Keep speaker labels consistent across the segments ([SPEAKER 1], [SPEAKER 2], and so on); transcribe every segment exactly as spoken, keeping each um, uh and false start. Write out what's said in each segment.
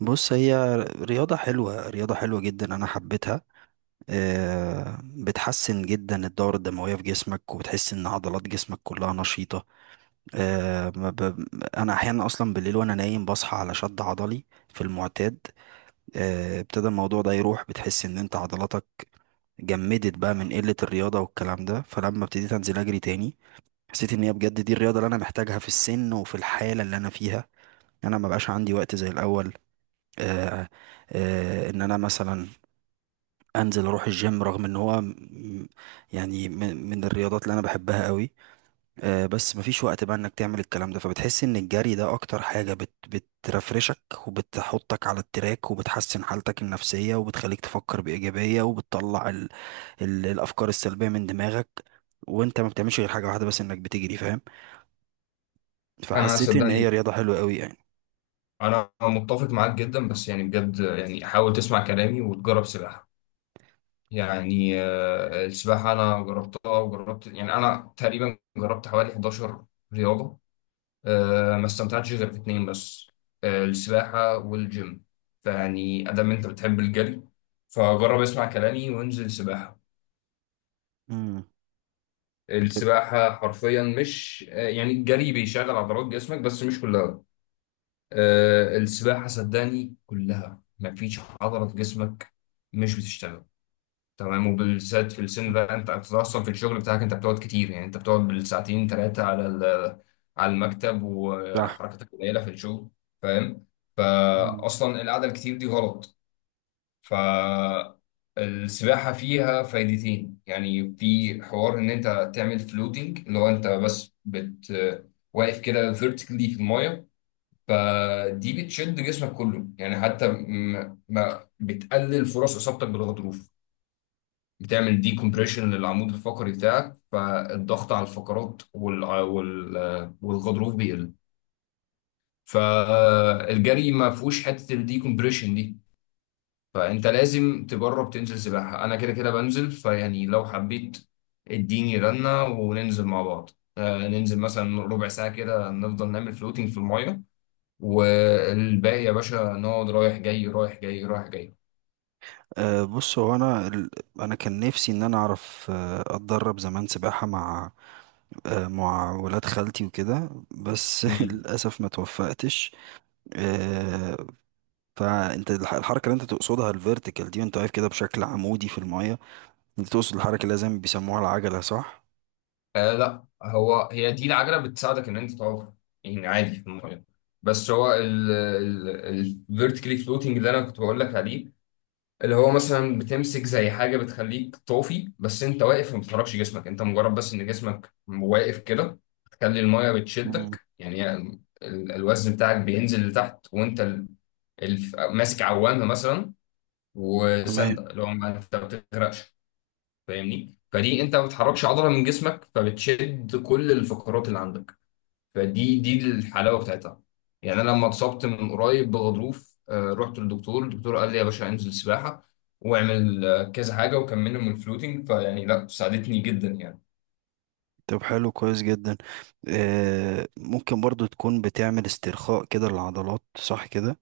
[SPEAKER 1] بص هي رياضة حلوة رياضة حلوة جدا، أنا حبيتها. آه، بتحسن جدا الدورة الدموية في جسمك وبتحس إن عضلات جسمك كلها نشيطة. آه، ما ب- أنا أحيانا أصلا بالليل وأنا نايم بصحى على شد عضلي في المعتاد. آه، ابتدى الموضوع ده يروح، بتحس إن أنت عضلاتك جمدت بقى من قلة الرياضة والكلام ده، فلما ابتديت أنزل أجري تاني حسيت إن هي بجد دي الرياضة اللي أنا محتاجها في السن وفي الحالة اللي أنا فيها. أنا ما بقاش عندي وقت زي الأول. آه، آه، ان انا مثلا انزل اروح الجيم، رغم ان هو م- يعني من من الرياضات اللي انا بحبها قوي. آه، بس مفيش وقت بقى انك تعمل الكلام ده، فبتحس ان الجري ده اكتر حاجة بت بترفرشك وبتحطك على التراك، وبتحسن حالتك النفسية وبتخليك تفكر بإيجابية، وبتطلع ال ال الافكار السلبية من دماغك، وانت ما بتعملش غير حاجة واحدة بس، انك بتجري، فاهم؟
[SPEAKER 2] انا
[SPEAKER 1] فحسيت ان هي
[SPEAKER 2] صدقني،
[SPEAKER 1] رياضة حلوة قوي يعني.
[SPEAKER 2] انا متفق معاك جدا. بس يعني بجد يعني حاول تسمع كلامي وتجرب سباحه. يعني آه، السباحه انا جربتها وجربت، يعني انا تقريبا جربت حوالي حداشر رياضه. آه، ما استمتعتش غير في اتنين بس، آه، السباحه والجيم. فيعني ادام انت بتحب الجري فجرب اسمع كلامي وانزل سباحه.
[SPEAKER 1] امم.
[SPEAKER 2] السباحه حرفيا مش، آه، يعني الجري بيشغل عضلات جسمك بس مش كلها. آه، السباحة صدقني كلها مفيش عضلة في جسمك مش بتشتغل. تمام. وبالذات في السن ده انت، أنت اصلا في الشغل بتاعك انت بتقعد كتير، يعني انت بتقعد بالساعتين ثلاثة على ال- على المكتب
[SPEAKER 1] صح.
[SPEAKER 2] وحركتك قليلة في الشغل، فاهم؟
[SPEAKER 1] مم.
[SPEAKER 2] فاصلا القعدة الكتير دي غلط. فالسباحة فيها فايدتين، يعني في حوار ان انت تعمل فلوتنج، اللي هو انت بس بت واقف كده فيرتيكلي في المايه، فدي بتشد جسمك كله. يعني حتى م- ما بتقلل فرص اصابتك بالغضروف، بتعمل دي كومبريشن للعمود الفقري بتاعك، فالضغط على الفقرات وال... وال... والغضروف بيقل. فالجري ما فيهوش حته الدي كومبريشن دي، فانت لازم تجرب تنزل سباحه. انا كده كده بنزل، فيعني لو حبيت اديني رنه وننزل مع بعض. آه، ننزل مثلا ربع ساعه كده، نفضل نعمل فلوتينج في المايه، والباقي يا باشا نقعد رايح جاي رايح جاي رايح جاي.
[SPEAKER 1] أه، بص هو انا ال- انا كان نفسي ان انا اعرف، آه، اتدرب زمان سباحه مع، آه، مع ولاد خالتي وكده، بس
[SPEAKER 2] مم.
[SPEAKER 1] للاسف ما توفقتش. أه. فانت الح- الحركه اللي انت تقصدها، الفيرتيكال دي، وانت واقف كده بشكل عمودي في المايه، انت تقصد الحركه اللي لازم بيسموها العجله، صح؟
[SPEAKER 2] آه لا، هو هي دي العجلة بتساعدك ان انت تقف يعني عادي في المية. بس هو الفيرتيكالي فلوتنج اللي انا كنت بقول لك عليه، اللي هو مثلا بتمسك زي حاجة بتخليك طافي، بس انت واقف وما بتحركش جسمك، انت مجرد بس ان جسمك واقف كده تخلي المية
[SPEAKER 1] مم.
[SPEAKER 2] بتشدك يعني. ال- الوزن بتاعك بينزل لتحت، وانت ال- الف- ماسك عوامة مثلا
[SPEAKER 1] تمام.
[SPEAKER 2] وسندة، اللي هو ما انت ما بتغرقش، فاهمني؟ فدي انت ما بتحركش عضله من جسمك، فبتشد كل الفقرات اللي عندك، فدي دي الحلاوه بتاعتها. يعني انا لما اتصبت من قريب بغضروف آه، رحت للدكتور، الدكتور قال لي يا باشا انزل سباحه واعمل آه، كذا حاجه، وكملنا من الفلوتنج فيعني لا ساعدتني جدا يعني.
[SPEAKER 1] طب حلو، كويس جدا. آه، ممكن برضو تكون بتعمل استرخاء كده للعضلات، صح كده؟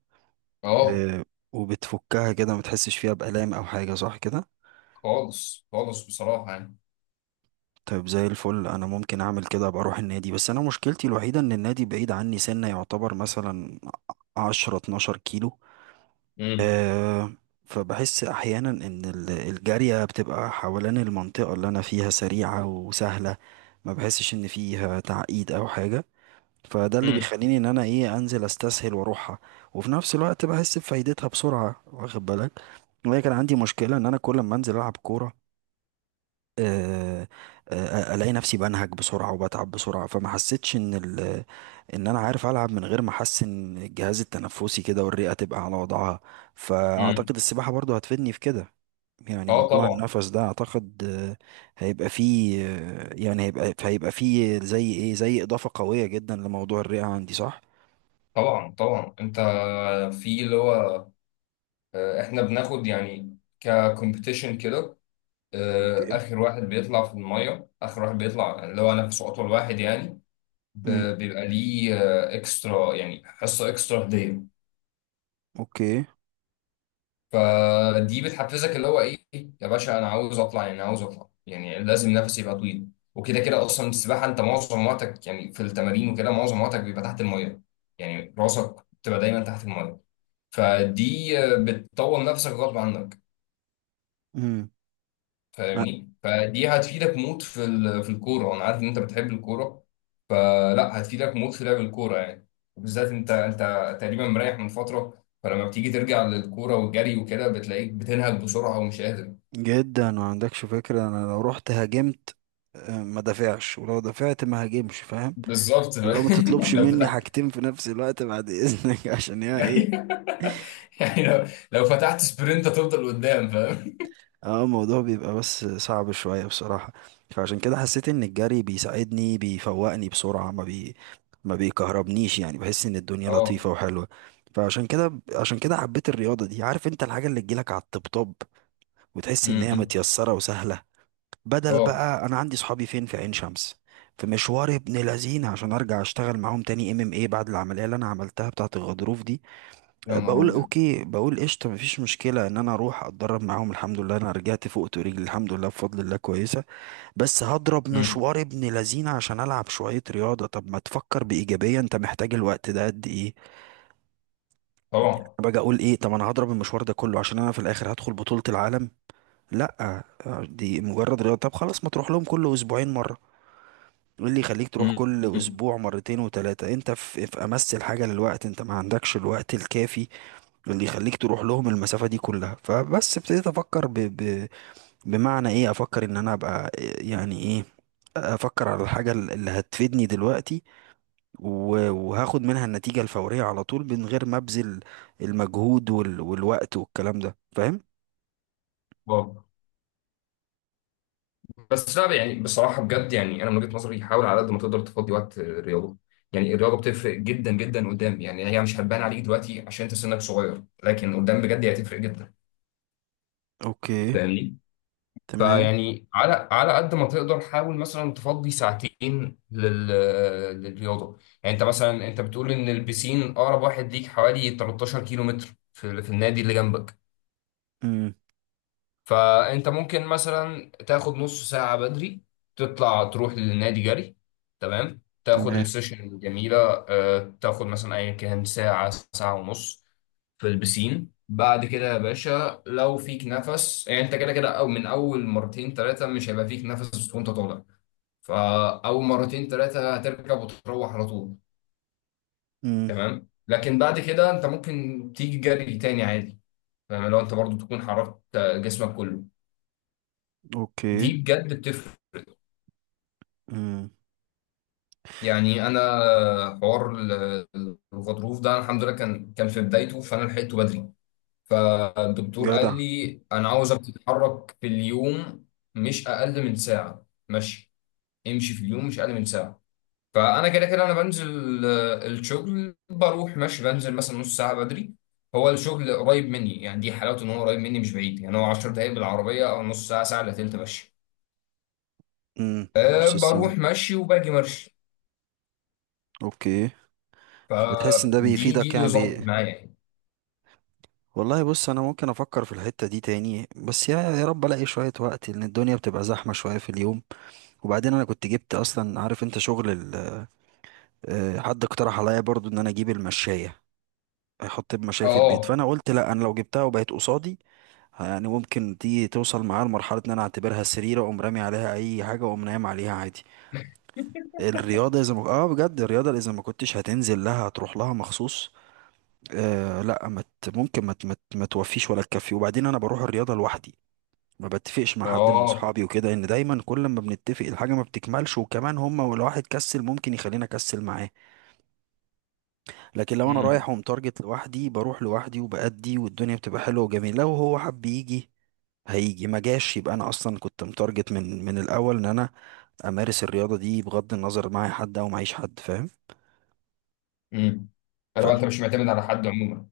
[SPEAKER 2] اه،
[SPEAKER 1] آه. وبتفكها كده ما تحسش فيها بآلام او حاجة، صح كده؟
[SPEAKER 2] خالص خالص بصراحه يعني.
[SPEAKER 1] طيب زي الفل. انا ممكن اعمل كده، ابقى اروح النادي، بس انا مشكلتي الوحيده ان النادي بعيد عني سنه، يعتبر مثلا عشرة اتناشر كيلو.
[SPEAKER 2] امم
[SPEAKER 1] أه. فبحس احيانا ان ال- الجاريه بتبقى حوالين المنطقه اللي انا فيها سريعه وسهله، ما بحسش ان فيها تعقيد او حاجه، فده اللي
[SPEAKER 2] امم
[SPEAKER 1] بيخليني ان انا ايه، انزل استسهل واروحها. وفي نفس الوقت بحس بفايدتها بسرعه، واخد بالك؟ وهي كان عندي مشكله ان انا كل ما انزل العب كوره، آه، آه، آه، الاقي نفسي بنهج بسرعه وبتعب بسرعه، فما حسيتش ان ال... ان انا عارف العب من غير ما احس ان الجهاز التنفسي كده والرئه تبقى على وضعها.
[SPEAKER 2] امم.
[SPEAKER 1] فاعتقد السباحه برضو هتفيدني في كده. يعني
[SPEAKER 2] اه
[SPEAKER 1] موضوع
[SPEAKER 2] طبعا.
[SPEAKER 1] النفس ده اعتقد، آه، هيبقى فيه، آه، يعني هيبقى هيبقى فيه زي ايه، زي اضافه قويه جدا لموضوع الرئه عندي، صح؟
[SPEAKER 2] طبعا طبعا انت، في اللي هو، آه، احنا بناخد يعني ككومبيتيشن كده. آه،
[SPEAKER 1] اوكي.
[SPEAKER 2] اخر واحد بيطلع في الميه، اخر واحد بيطلع، اللي هو نفسه اطول واحد يعني. ب-
[SPEAKER 1] امم.
[SPEAKER 2] بيبقى ليه اكسترا، يعني حصه اكسترا هديه.
[SPEAKER 1] اوكي.
[SPEAKER 2] فدي بتحفزك اللي هو ايه. يا باشا انا عاوز اطلع، يعني عاوز اطلع، يعني لازم نفسي يبقى طويل. وكده كده اصلا السباحه انت معظم وقتك يعني في التمارين، وكده معظم وقتك بيبقى تحت الميه، يعني راسك بتبقى دايما تحت الميه. فدي آه، بتطور نفسك غصب عنك،
[SPEAKER 1] امم.
[SPEAKER 2] فاهمني؟ فدي هتفيدك موت في ال- في الكوره. انا عارف ان انت بتحب الكوره، فلا هتفيدك موت في لعب الكوره يعني. وبالذات انت، انت تقريبا مريح من فتره، فلما بتيجي ترجع للكوره والجري وكده بتلاقيك بتنهج بسرعه ومش قادر.
[SPEAKER 1] جدا، ما عندكش فكرة، انا لو رحت هاجمت، آه، ما دافعش، ولو دافعت ما هاجمش، فاهم؟
[SPEAKER 2] بالظبط.
[SPEAKER 1] اللي هو ما تطلبش
[SPEAKER 2] لو
[SPEAKER 1] مني
[SPEAKER 2] فتحت.
[SPEAKER 1] حاجتين في نفس الوقت بعد اذنك عشان هي ايه.
[SPEAKER 2] يعني لو لو فتحت سبرنت هتفضل قدام، فاهم؟
[SPEAKER 1] اه، الموضوع بيبقى بس صعب شوية بصراحة. فعشان كده حسيت ان الجري بيساعدني، بيفوقني بسرعة، ما بي ما بيكهربنيش، يعني بحس ان الدنيا
[SPEAKER 2] اه.
[SPEAKER 1] لطيفة وحلوة. فعشان كده عشان كده حبيت الرياضة دي. عارف انت الحاجة اللي تجيلك على الطبطب وتحس ان هي
[SPEAKER 2] أمم.
[SPEAKER 1] متيسرة وسهلة. بدل
[SPEAKER 2] اه.
[SPEAKER 1] بقى انا عندي صحابي فين في عين شمس، في مشوار ابن لذين، عشان ارجع اشتغل معاهم تاني، ام ام ايه، بعد العمليه اللي انا عملتها بتاعه الغضروف دي.
[SPEAKER 2] يا
[SPEAKER 1] أه،
[SPEAKER 2] نهار
[SPEAKER 1] بقول
[SPEAKER 2] ابيض.
[SPEAKER 1] اوكي، بقول قشطه، مفيش مشكله ان انا اروح اتدرب معاهم، الحمد لله انا رجعت فوقت ورجلي الحمد لله بفضل الله كويسه، بس هضرب
[SPEAKER 2] أمم.
[SPEAKER 1] مشوار ابن لذين عشان العب شويه رياضه. طب ما تفكر بايجابيه، انت محتاج الوقت ده قد ايه؟ أنا
[SPEAKER 2] طبعا.
[SPEAKER 1] باجي اقول ايه، طب انا هضرب المشوار ده كله عشان انا في الاخر هدخل بطوله العالم؟ لا، أه، دي مجرد رياضه. طب خلاص، ما تروح لهم كل اسبوعين مره، ايه اللي يخليك تروح كل
[SPEAKER 2] أمم.
[SPEAKER 1] اسبوع مرتين وتلاتة؟ انت في, في امس الحاجة للوقت، انت ما عندكش الوقت الكافي اللي يخليك تروح لهم المسافة دي كلها. فبس ابتديت افكر ب... ب... بمعنى ايه، افكر ان انا ابقى، يعني ايه، افكر على الحاجة اللي هتفيدني دلوقتي و- وهاخد منها النتيجة الفورية على طول، من غير ما ابذل المجهود وال... والوقت والكلام ده، فاهم؟
[SPEAKER 2] واو. بس لا، يعني بصراحة بجد، يعني أنا من وجهة نظري حاول على قد ما تقدر تفضي وقت الرياضة. يعني الرياضة بتفرق جدا جدا قدام، يعني هي مش هتبان عليك دلوقتي عشان أنت سنك صغير، لكن قدام بجد هي هتفرق جدا.
[SPEAKER 1] اوكي.
[SPEAKER 2] فاهمني؟
[SPEAKER 1] تمام.
[SPEAKER 2] فيعني على على قد ما تقدر حاول مثلا تفضي ساعتين لل... للرياضة. يعني أنت مثلا، أنت بتقول إن البسين أقرب واحد ليك حوالي تلتاشر كيلو متر في... في النادي اللي جنبك.
[SPEAKER 1] امم.
[SPEAKER 2] فانت ممكن مثلا تاخد نص ساعة بدري، تطلع تروح للنادي جري. تمام، تاخد
[SPEAKER 1] تمام.
[SPEAKER 2] السيشن الجميلة. آه، تاخد مثلا ايا كان ساعة، ساعة ونص في البسين. بعد كده يا باشا لو فيك نفس. يعني انت كده كده، او من اول مرتين ثلاثة مش هيبقى فيك نفس وانت طالع، فاول مرتين ثلاثة هتركب وتروح على طول.
[SPEAKER 1] امم.
[SPEAKER 2] تمام. لكن بعد كده انت ممكن تيجي جري تاني عادي، فاهم؟ لو انت برضو تكون حركت جسمك كله،
[SPEAKER 1] اوكي.
[SPEAKER 2] دي بجد بتفرق.
[SPEAKER 1] امم.
[SPEAKER 2] يعني انا حوار ال- الغضروف ده، الحمد لله كان كان في بدايته، فانا لحقته بدري. فالدكتور قال
[SPEAKER 1] جدع.
[SPEAKER 2] لي انا عاوزك تتحرك في اليوم مش اقل من ساعه مشي، امشي في اليوم مش اقل من ساعه. فانا كده كده انا بنزل آه، الشغل، بروح ماشي، بنزل مثلا نص ساعه بدري. هو الشغل قريب مني، يعني دي حلاوته ان هو قريب مني مش بعيد. يعني هو عشر دقايق بالعربيه، او نص ساعه، ساعه الا تلت مشي.
[SPEAKER 1] امم.
[SPEAKER 2] أه
[SPEAKER 1] نص السنة.
[SPEAKER 2] بروح مشي وباجي مشي.
[SPEAKER 1] اوكي. فبتحس ان ده
[SPEAKER 2] فدي دي
[SPEAKER 1] بيفيدك،
[SPEAKER 2] اللي
[SPEAKER 1] يعني
[SPEAKER 2] ظبطت
[SPEAKER 1] بي...
[SPEAKER 2] معايا.
[SPEAKER 1] والله بص، انا ممكن افكر في الحتة دي تاني، بس يا يا رب الاقي شوية وقت، لان الدنيا بتبقى زحمة شوية في اليوم. وبعدين انا كنت جبت اصلا، عارف انت شغل ال... آه، حد اقترح عليا برضو ان انا اجيب المشاية، احط المشاية في البيت،
[SPEAKER 2] اه.
[SPEAKER 1] فانا قلت لا، انا لو جبتها وبقت قصادي، يعني ممكن دي توصل معايا لمرحلة ان انا اعتبرها سرير، اقوم رامي عليها اي حاجة واقوم نايم عليها عادي. الرياضة اذا ما، اه بجد الرياضة اذا ما كنتش هتنزل لها هتروح لها مخصوص. آه لا، ما ت- ممكن ما ت- ما ت- ما توفيش ولا تكفي. وبعدين انا بروح الرياضه لوحدي، ما بتفقش مع حد من
[SPEAKER 2] اه.
[SPEAKER 1] اصحابي وكده، ان دايما كل ما بنتفق الحاجه ما بتكملش، وكمان هما ولو واحد كسل ممكن يخلينا اكسل معاه. لكن لو انا
[SPEAKER 2] امم.
[SPEAKER 1] رايح ومتارجت لوحدي، بروح لوحدي وبأدي والدنيا بتبقى حلوه وجميله. لو هو حب يجي هيجي، ما جاش يبقى انا اصلا كنت متارجت من من الاول ان انا امارس الرياضه دي بغض النظر معايا حد او معيش حد، فاهم؟
[SPEAKER 2] امم.
[SPEAKER 1] ف،
[SPEAKER 2] فلو انت مش معتمد على حد عموما،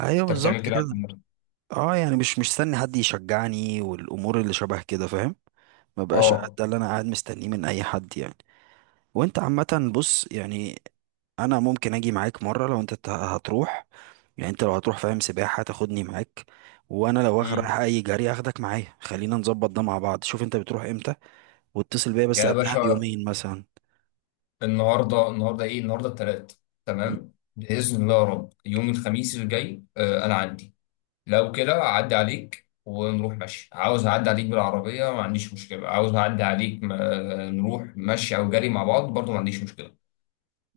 [SPEAKER 1] ايوه
[SPEAKER 2] انت بتعمل
[SPEAKER 1] بالظبط
[SPEAKER 2] كده
[SPEAKER 1] كده.
[SPEAKER 2] عشان نفسك.
[SPEAKER 1] اه، يعني مش مش مستني حد يشجعني والامور اللي شبه كده، فاهم؟ ما بقاش قاعد-
[SPEAKER 2] اه.
[SPEAKER 1] ده اللي انا قاعد مستنيه من اي حد يعني. وانت عامه. بص يعني، انا ممكن اجي معاك مره لو انت ت- هتروح، يعني انت لو هتروح، فاهم، سباحه تاخدني معاك، وانا لو واخ- رايح
[SPEAKER 2] امم.
[SPEAKER 1] اي جري اخدك معايا. خلينا نظبط ده مع بعض، شوف انت بتروح امتى واتصل بيا بس
[SPEAKER 2] يا
[SPEAKER 1] قبلها
[SPEAKER 2] باشا،
[SPEAKER 1] بيومين مثلا.
[SPEAKER 2] النهارده النهارده ايه، النهارده الثلاث.
[SPEAKER 1] مم.
[SPEAKER 2] تمام، باذن الله يا رب يوم الخميس الجاي. آه انا عندي. لو كده اعدي عليك ونروح مشي. عاوز اعدي عليك بالعربيه ما عنديش مشكله، عاوز اعدي عليك ما نروح مشي او جري مع بعض برضو ما عنديش مشكله.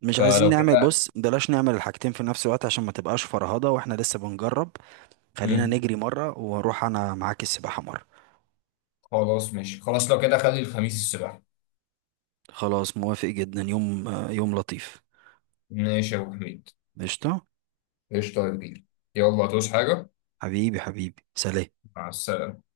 [SPEAKER 1] مش عايزين
[SPEAKER 2] فلو
[SPEAKER 1] نعمل،
[SPEAKER 2] كده.
[SPEAKER 1] بص بلاش نعمل الحاجتين في نفس الوقت عشان ما تبقاش فرهضه واحنا لسه بنجرب. خلينا
[SPEAKER 2] امم.
[SPEAKER 1] نجري مره واروح انا معاك السباحه مره.
[SPEAKER 2] خلاص ماشي. خلاص لو كده خلي الخميس الصبح.
[SPEAKER 1] خلاص موافق جدا، يوم يوم لطيف.
[SPEAKER 2] ماشي يا ابو حميد.
[SPEAKER 1] قشطة.
[SPEAKER 2] قشطة يا كبير. يلا، هتعوز حاجة؟
[SPEAKER 1] حبيبي حبيبي سلام.
[SPEAKER 2] مع السلامة.